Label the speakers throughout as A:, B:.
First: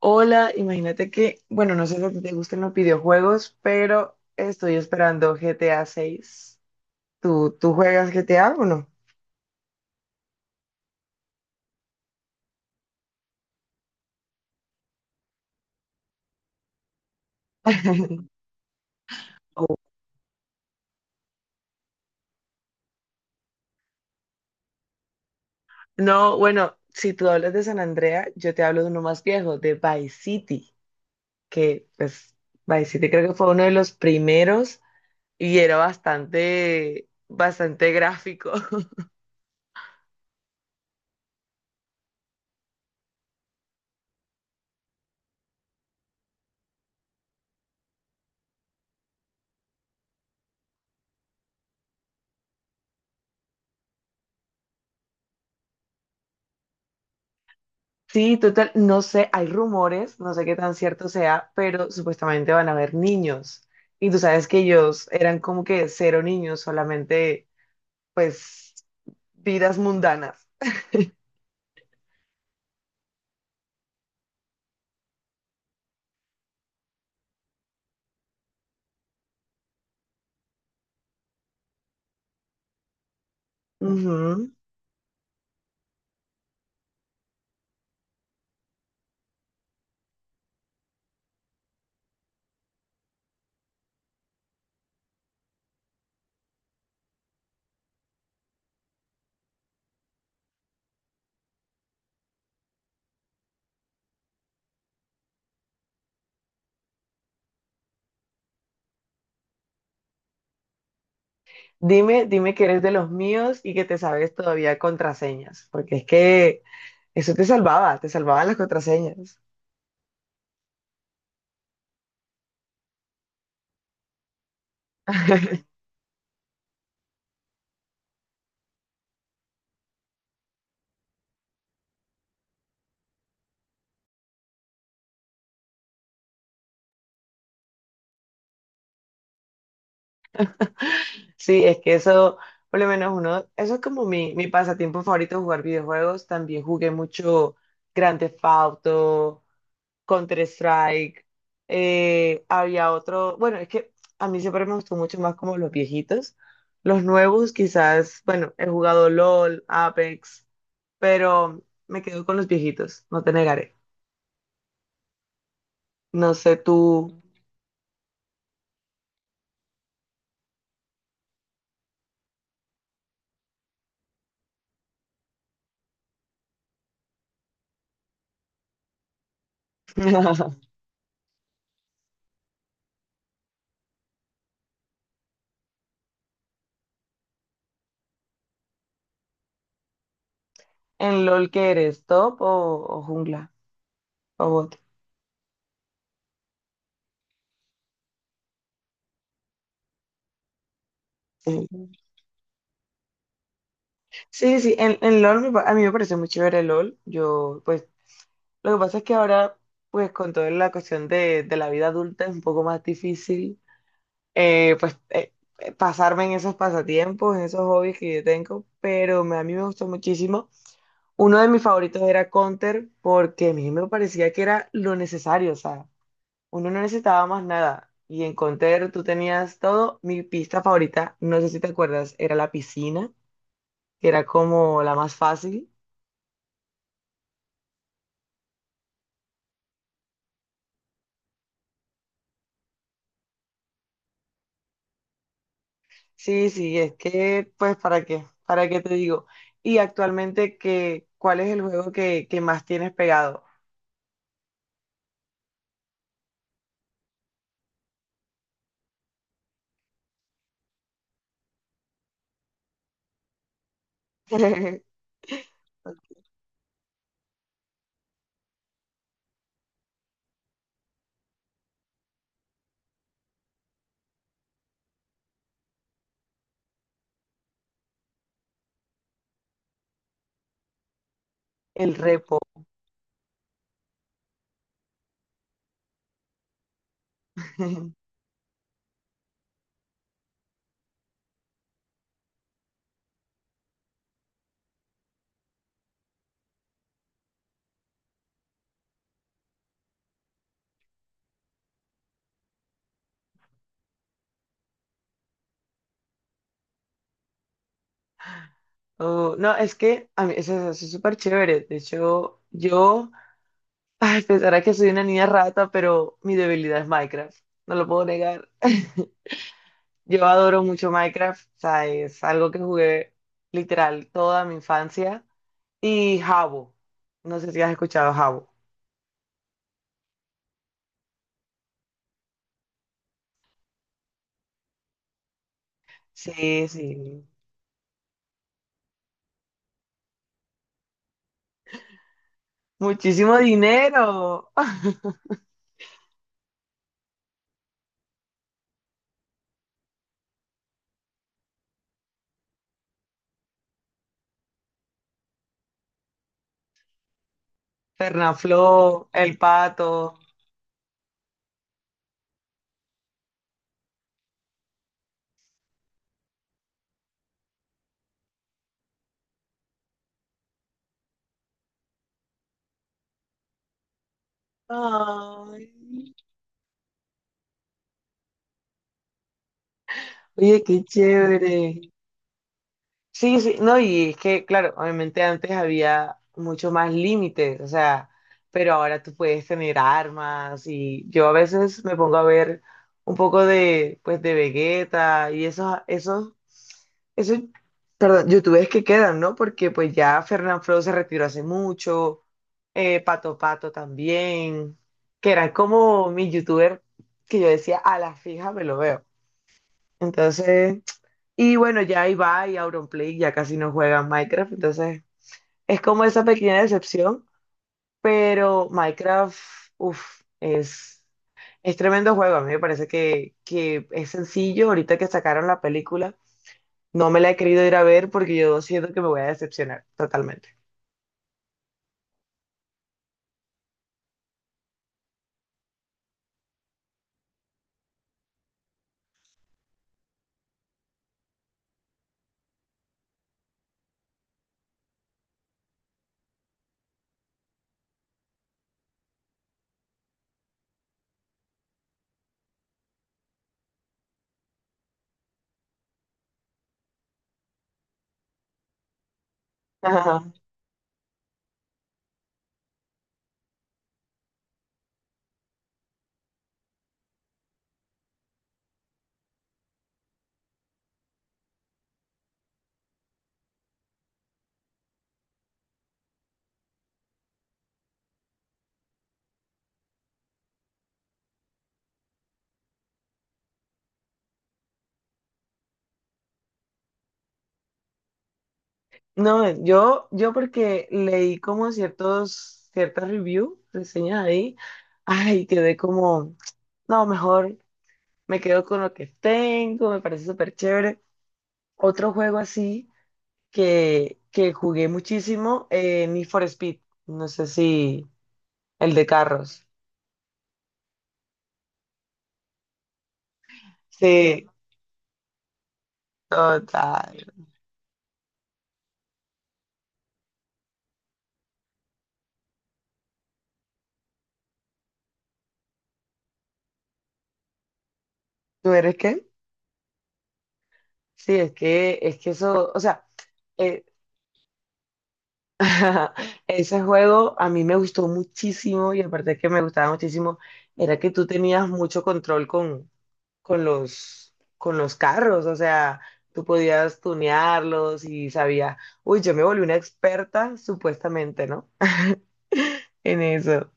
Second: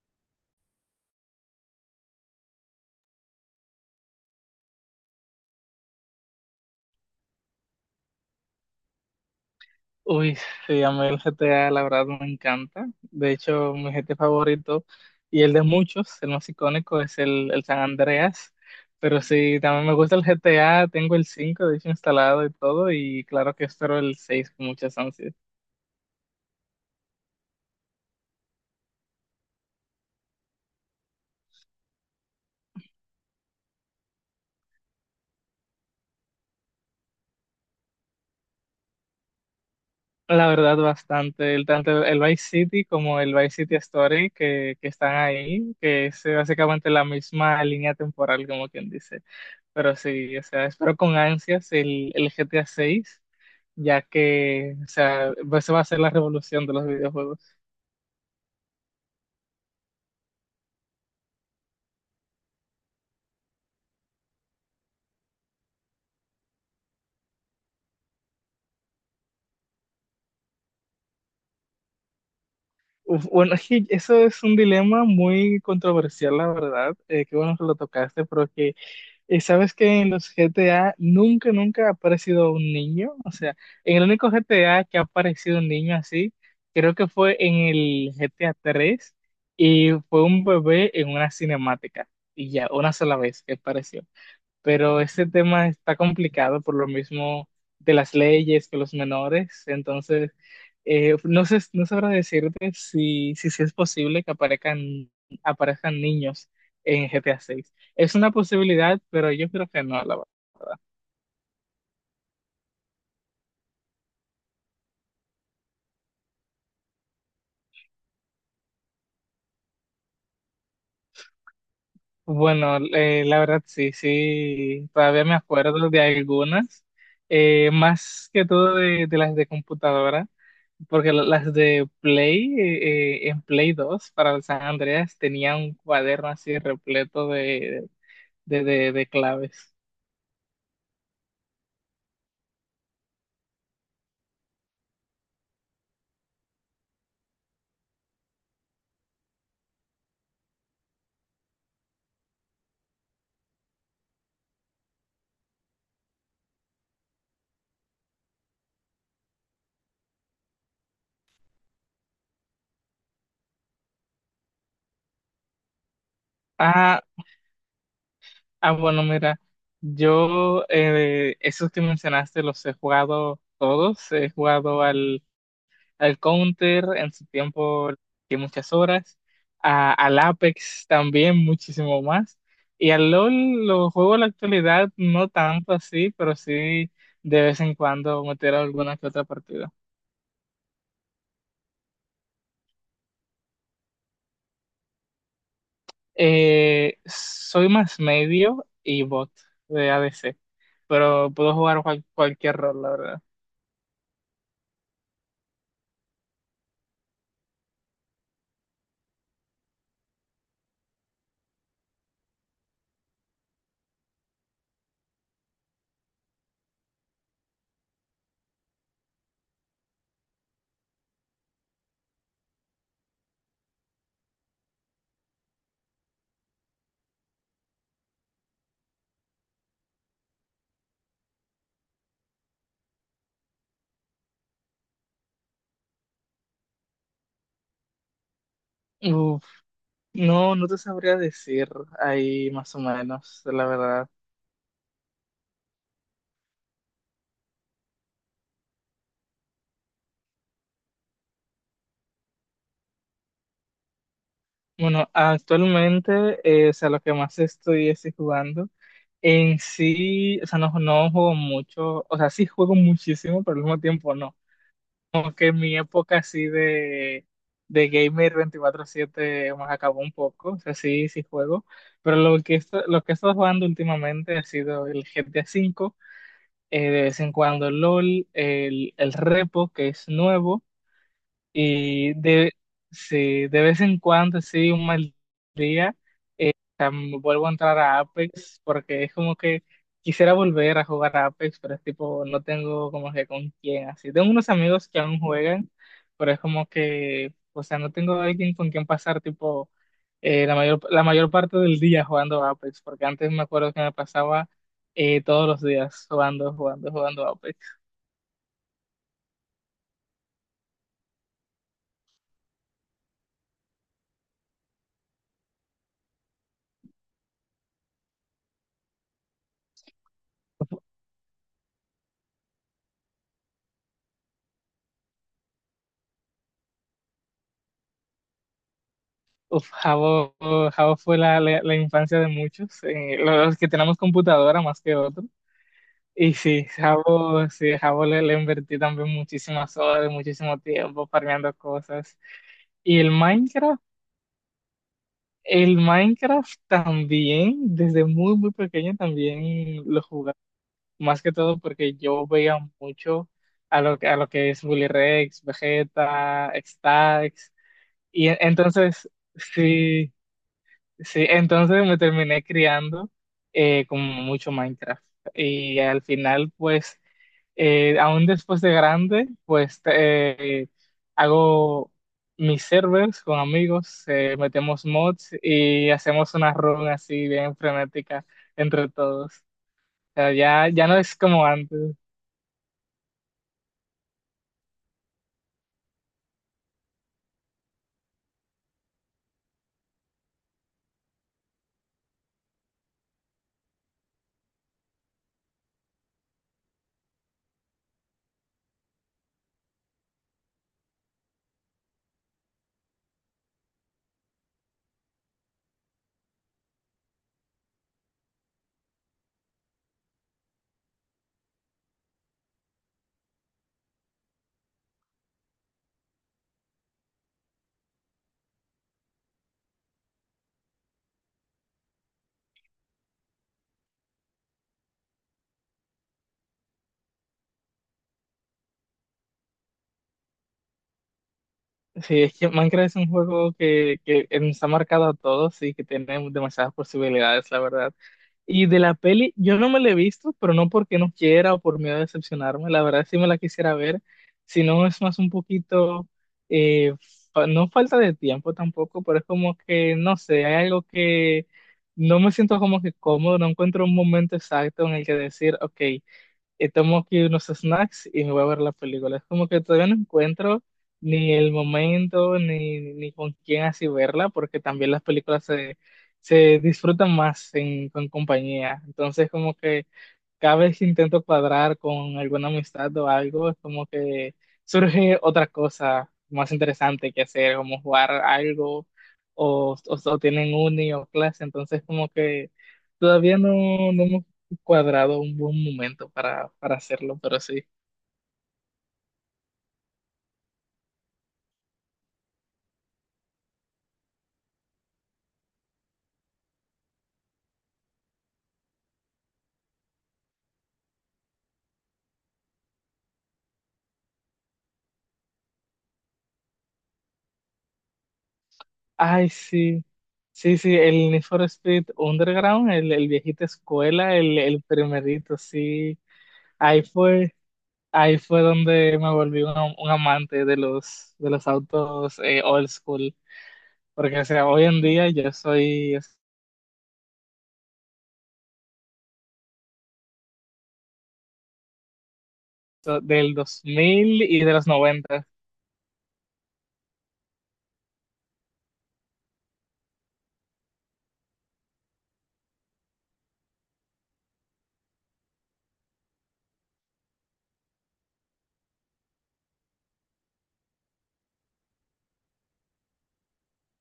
A: Hola, imagínate que, bueno, no sé si a ti te gustan los videojuegos, pero estoy esperando GTA 6. ¿Tú juegas GTA o no?
B: Uy, sí, a mí el GTA, la verdad, me encanta. De hecho, mi GTA favorito y el de muchos, el más icónico, es el San Andreas. Pero sí,
A: Oh.
B: también me gusta el GTA, tengo el 5, de hecho, instalado y todo. Y claro que espero el 6 con muchas ansias.
A: No, bueno, si tú hablas de San Andrea, yo te hablo de uno más viejo, de Vice City, que pues Vice City creo que fue uno de los primeros y era bastante, bastante gráfico.
B: La verdad, bastante. Tanto el Vice City como el Vice City Story que están ahí, que es básicamente la misma línea temporal, como quien dice. Pero sí, o sea, espero con ansias el GTA 6, ya que, o sea, pues, eso va a ser la revolución de los videojuegos.
A: Sí, total, no sé, hay rumores, no sé qué tan cierto sea, pero supuestamente van a haber niños. Y tú sabes que ellos eran como que cero niños, solamente pues vidas mundanas.
B: Uf, bueno, es que eso es un dilema muy controversial, la verdad. Qué bueno que lo tocaste, pero que sabes que en los G T A nunca, nunca ha aparecido un niño. O sea, en el único G
A: Ujú.
B: T A que ha aparecido un niño así, creo que fue en el GTA 3 y fue un bebé en una cinemática. Y ya, una sola vez que apareció. Pero ese tema está complicado por lo mismo de las leyes con los menores, entonces no sé, no sabrá decirte si es posible que aparezcan niños en GTA 6. Es una posibilidad, pero yo creo que no, la
A: Dime, dime que eres de los míos y que te sabes todavía contraseñas, porque es que eso te salvaba, te salvaban las contraseñas.
B: Bueno, la verdad sí, sí, todavía me acuerdo de algunas, más que todo de las de computadora, porque las de Play, en Play 2 para el San Andreas tenía un cuaderno así repleto de claves.
A: Sí, es que eso, por lo menos uno, eso es como mi pasatiempo favorito, jugar videojuegos. También jugué mucho Grand Theft Auto, Counter-Strike, había otro, bueno, es que a mí siempre me gustó mucho más como los viejitos. Los nuevos quizás, bueno, he jugado LOL, Apex, pero me quedo con los viejitos, no te negaré. No sé tú.
B: Ah, bueno, mira, yo esos que mencionaste los he jugado todos, he jugado al Counter en su tiempo que muchas horas, al Apex también muchísimo más, y al LOL lo juego en la actualidad no tanto así, pero sí de vez en cuando meter alguna que otra partida.
A: En LOL que eres, top o jungla o bot.
B: Soy más medio y bot de ADC, pero puedo
A: Sí,
B: jugar cualquier rol, la verdad.
A: sí, sí, en LOL me pa- a mí me parece muy chévere LOL. Yo, pues, lo que pasa es que ahora, pues, con toda la cuestión de la vida adulta es un poco más difícil eh, pues eh, pasarme en esos pasatiempos, en esos hobbies que yo tengo, pero me- a mí me gustó muchísimo. Uno de mis favoritos era Counter porque a mí me parecía que era lo necesario, o sea, uno no necesitaba más nada. Y en Counter tú tenías todo. Mi pista favorita, no sé si te acuerdas, era la piscina, que era como la más fácil.
B: Uf, no, no te sabría decir ahí más o menos, la verdad.
A: Sí, sí, es que, pues, ¿para qué? ¿Para qué te digo? Y actualmente, ¿qué, cuál es el juego que más tienes pegado?
B: Bueno, actualmente, o sea, lo que más estoy es jugando. En sí, o sea, no, no juego mucho, o sea, sí juego muchísimo, pero al mismo tiempo no. Como que mi época así de gamer 24/7 más acabó un poco, o sea, sí, sí juego, pero lo que he estado jugando últimamente ha sido el GTA V, de vez en cuando LOL, el Repo, que es nuevo.
A: El
B: Y
A: repo.
B: sí, de vez en cuando, sí, un mal día, eh, vuelvo a entrar a Apex porque es como que quisiera volver a jugar a Apex, pero es tipo, no tengo como que con quién así. Tengo unos amigos que aún juegan, pero es como que, o sea, no tengo alguien con quien pasar tipo la mayor parte del día jugando a Apex, porque antes me acuerdo que me pasaba todos los días jugando, jugando, jugando a Apex.
A: Oh, no, es que a mí eso, eso es súper chévere. De hecho, yo, ay, pensará que soy una niña rata, pero mi debilidad es Minecraft. No lo puedo negar. Yo adoro mucho Minecraft. O sea, es algo que jugué literal toda mi infancia. Y Jabo. No sé si has escuchado Jabo.
B: Uf, Jabo, Jabo fue la infancia de muchos, los que tenemos computadora más que otros. Y
A: Sí, sí.
B: Sí, Jabo le invertí también muchísimas horas, muchísimo tiempo farmeando cosas. Y el
A: Muchísimo
B: Minecraft,
A: dinero.
B: el Minecraft también, desde muy, muy pequeño también lo jugaba. Más que todo porque yo veía mucho a lo que es Willy Rex, Vegeta, Stacks. Y entonces,
A: Fernafloo, El Pato.
B: sí. Sí, entonces me terminé criando con mucho Minecraft. Y al final, pues, aún después de grande, pues hago mis servers con amigos, metemos mods
A: Ay.
B: y hacemos una run así bien frenética entre todos. O sea,
A: Oye,
B: ya,
A: qué
B: ya no es como antes.
A: chévere. Sí, sí, no, y es que, claro, obviamente antes había mucho más límites, o sea, pero ahora tú puedes tener armas y yo a veces me pongo a ver un poco de, pues, de Vegeta y esos, perdón, youtubers que quedan, ¿no? Porque pues ya Fernanfloo se retiró hace mucho, Pato Pato también, que eran como mis youtubers que yo decía, a la fija me lo veo. Entonces... Y bueno, ya Ibai y Auronplay ya casi no juegan Minecraft, entonces es como esa pequeña decepción, pero Minecraft, uff, es tremendo juego. A mí me parece que es sencillo. Ahorita que sacaron la película, no me la he querido ir a ver porque yo siento que me voy a decepcionar totalmente.
B: Sí, es que Minecraft es un juego que nos ha marcado a todos y que tiene demasiadas posibilidades, la verdad. Y de la peli, yo no me la he visto, pero no porque no quiera o por miedo a decepcionarme, la verdad sí me la quisiera ver, si no es más un poquito, eh, no falta de tiempo tampoco, pero es como que, no sé, hay algo que no me siento como que cómodo, no encuentro un momento exacto en el que decir, ok y tomo aquí unos snacks y me voy a ver la película. Es como que todavía no
A: Ajá.
B: encuentro ni el momento ni con quién así verla, porque también las películas se disfrutan más con compañía. Entonces, como que cada vez que intento cuadrar con alguna amistad o algo, es como que surge otra cosa más interesante que hacer, como jugar algo o tienen uni o clase, entonces como que todavía no, no hemos cuadrado un buen momento para hacerlo, pero sí.
A: No, yo porque leí como ciertos, ciertas reviews, reseñas ahí, ay, quedé como, no, mejor me quedo con lo que tengo, me parece súper chévere. Otro juego así que jugué muchísimo, Need for Speed. No sé si el de
B: Ay,
A: carros.
B: sí, sí, sí, el Need for Speed Underground, el viejito escuela, el,
A: Sí,
B: el primerito, sí. Ahí
A: total.
B: fue. Ahí fue donde me volví un amante de los autos old school, porque o sea, hoy en día yo soy o
A: ¿Tú eres qué? Sí, es que eso, o
B: sea,
A: sea,
B: del
A: eh,
B: 2000 y de los 90.
A: ese juego a mí me gustó muchísimo y aparte que me gustaba muchísimo, era que tú tenías mucho control con, con los carros, o sea, tú podías tunearlos y sabías, uy, yo me volví una experta, supuestamente, ¿no? En eso.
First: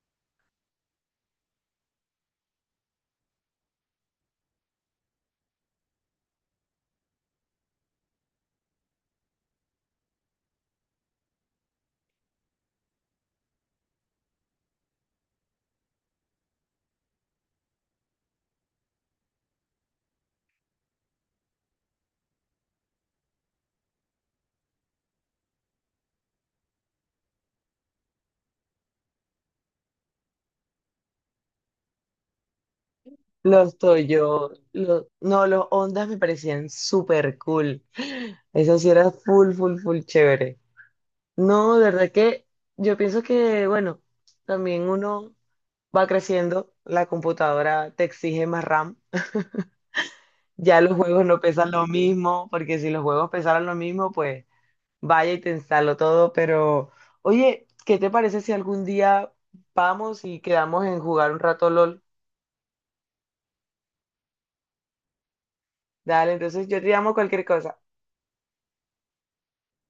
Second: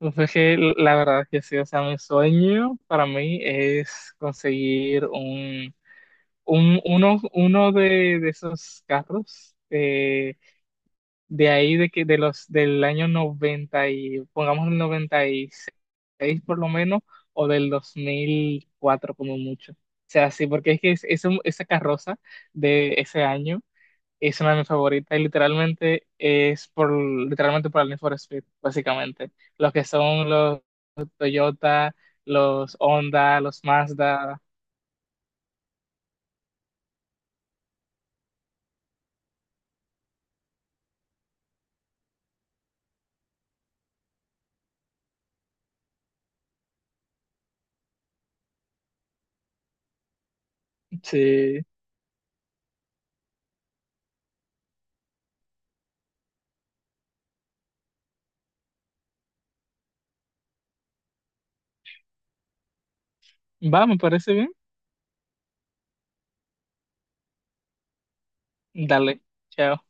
B: Entonces, que la verdad que sí, o sea, mi sueño para mí es conseguir uno de esos carros. De ahí de que de los del año 90 y pongamos el noventa y seis por lo menos o del 2004 como mucho. O sea, sí, porque es que esa carroza de ese año es una de mis favoritas y literalmente por el Need for Speed, básicamente. Los que son los Toyota, los Honda, los
A: Los
B: Mazda.
A: Toyo, los, no, los Ondas me parecían súper cool. Eso sí era full, full, full chévere. No, de verdad que yo pienso que, bueno, también uno va creciendo, la computadora te exige más RAM. Ya los juegos no
B: Sí.
A: pesan lo mismo, porque si los juegos pesaran lo mismo, pues vaya y te instalo todo. Pero, oye, ¿qué te parece si algún día vamos y quedamos en jugar un rato LOL?
B: Va, me parece bien.
A: Dale, entonces yo te llamo cualquier cosa.
B: Dale. Chao.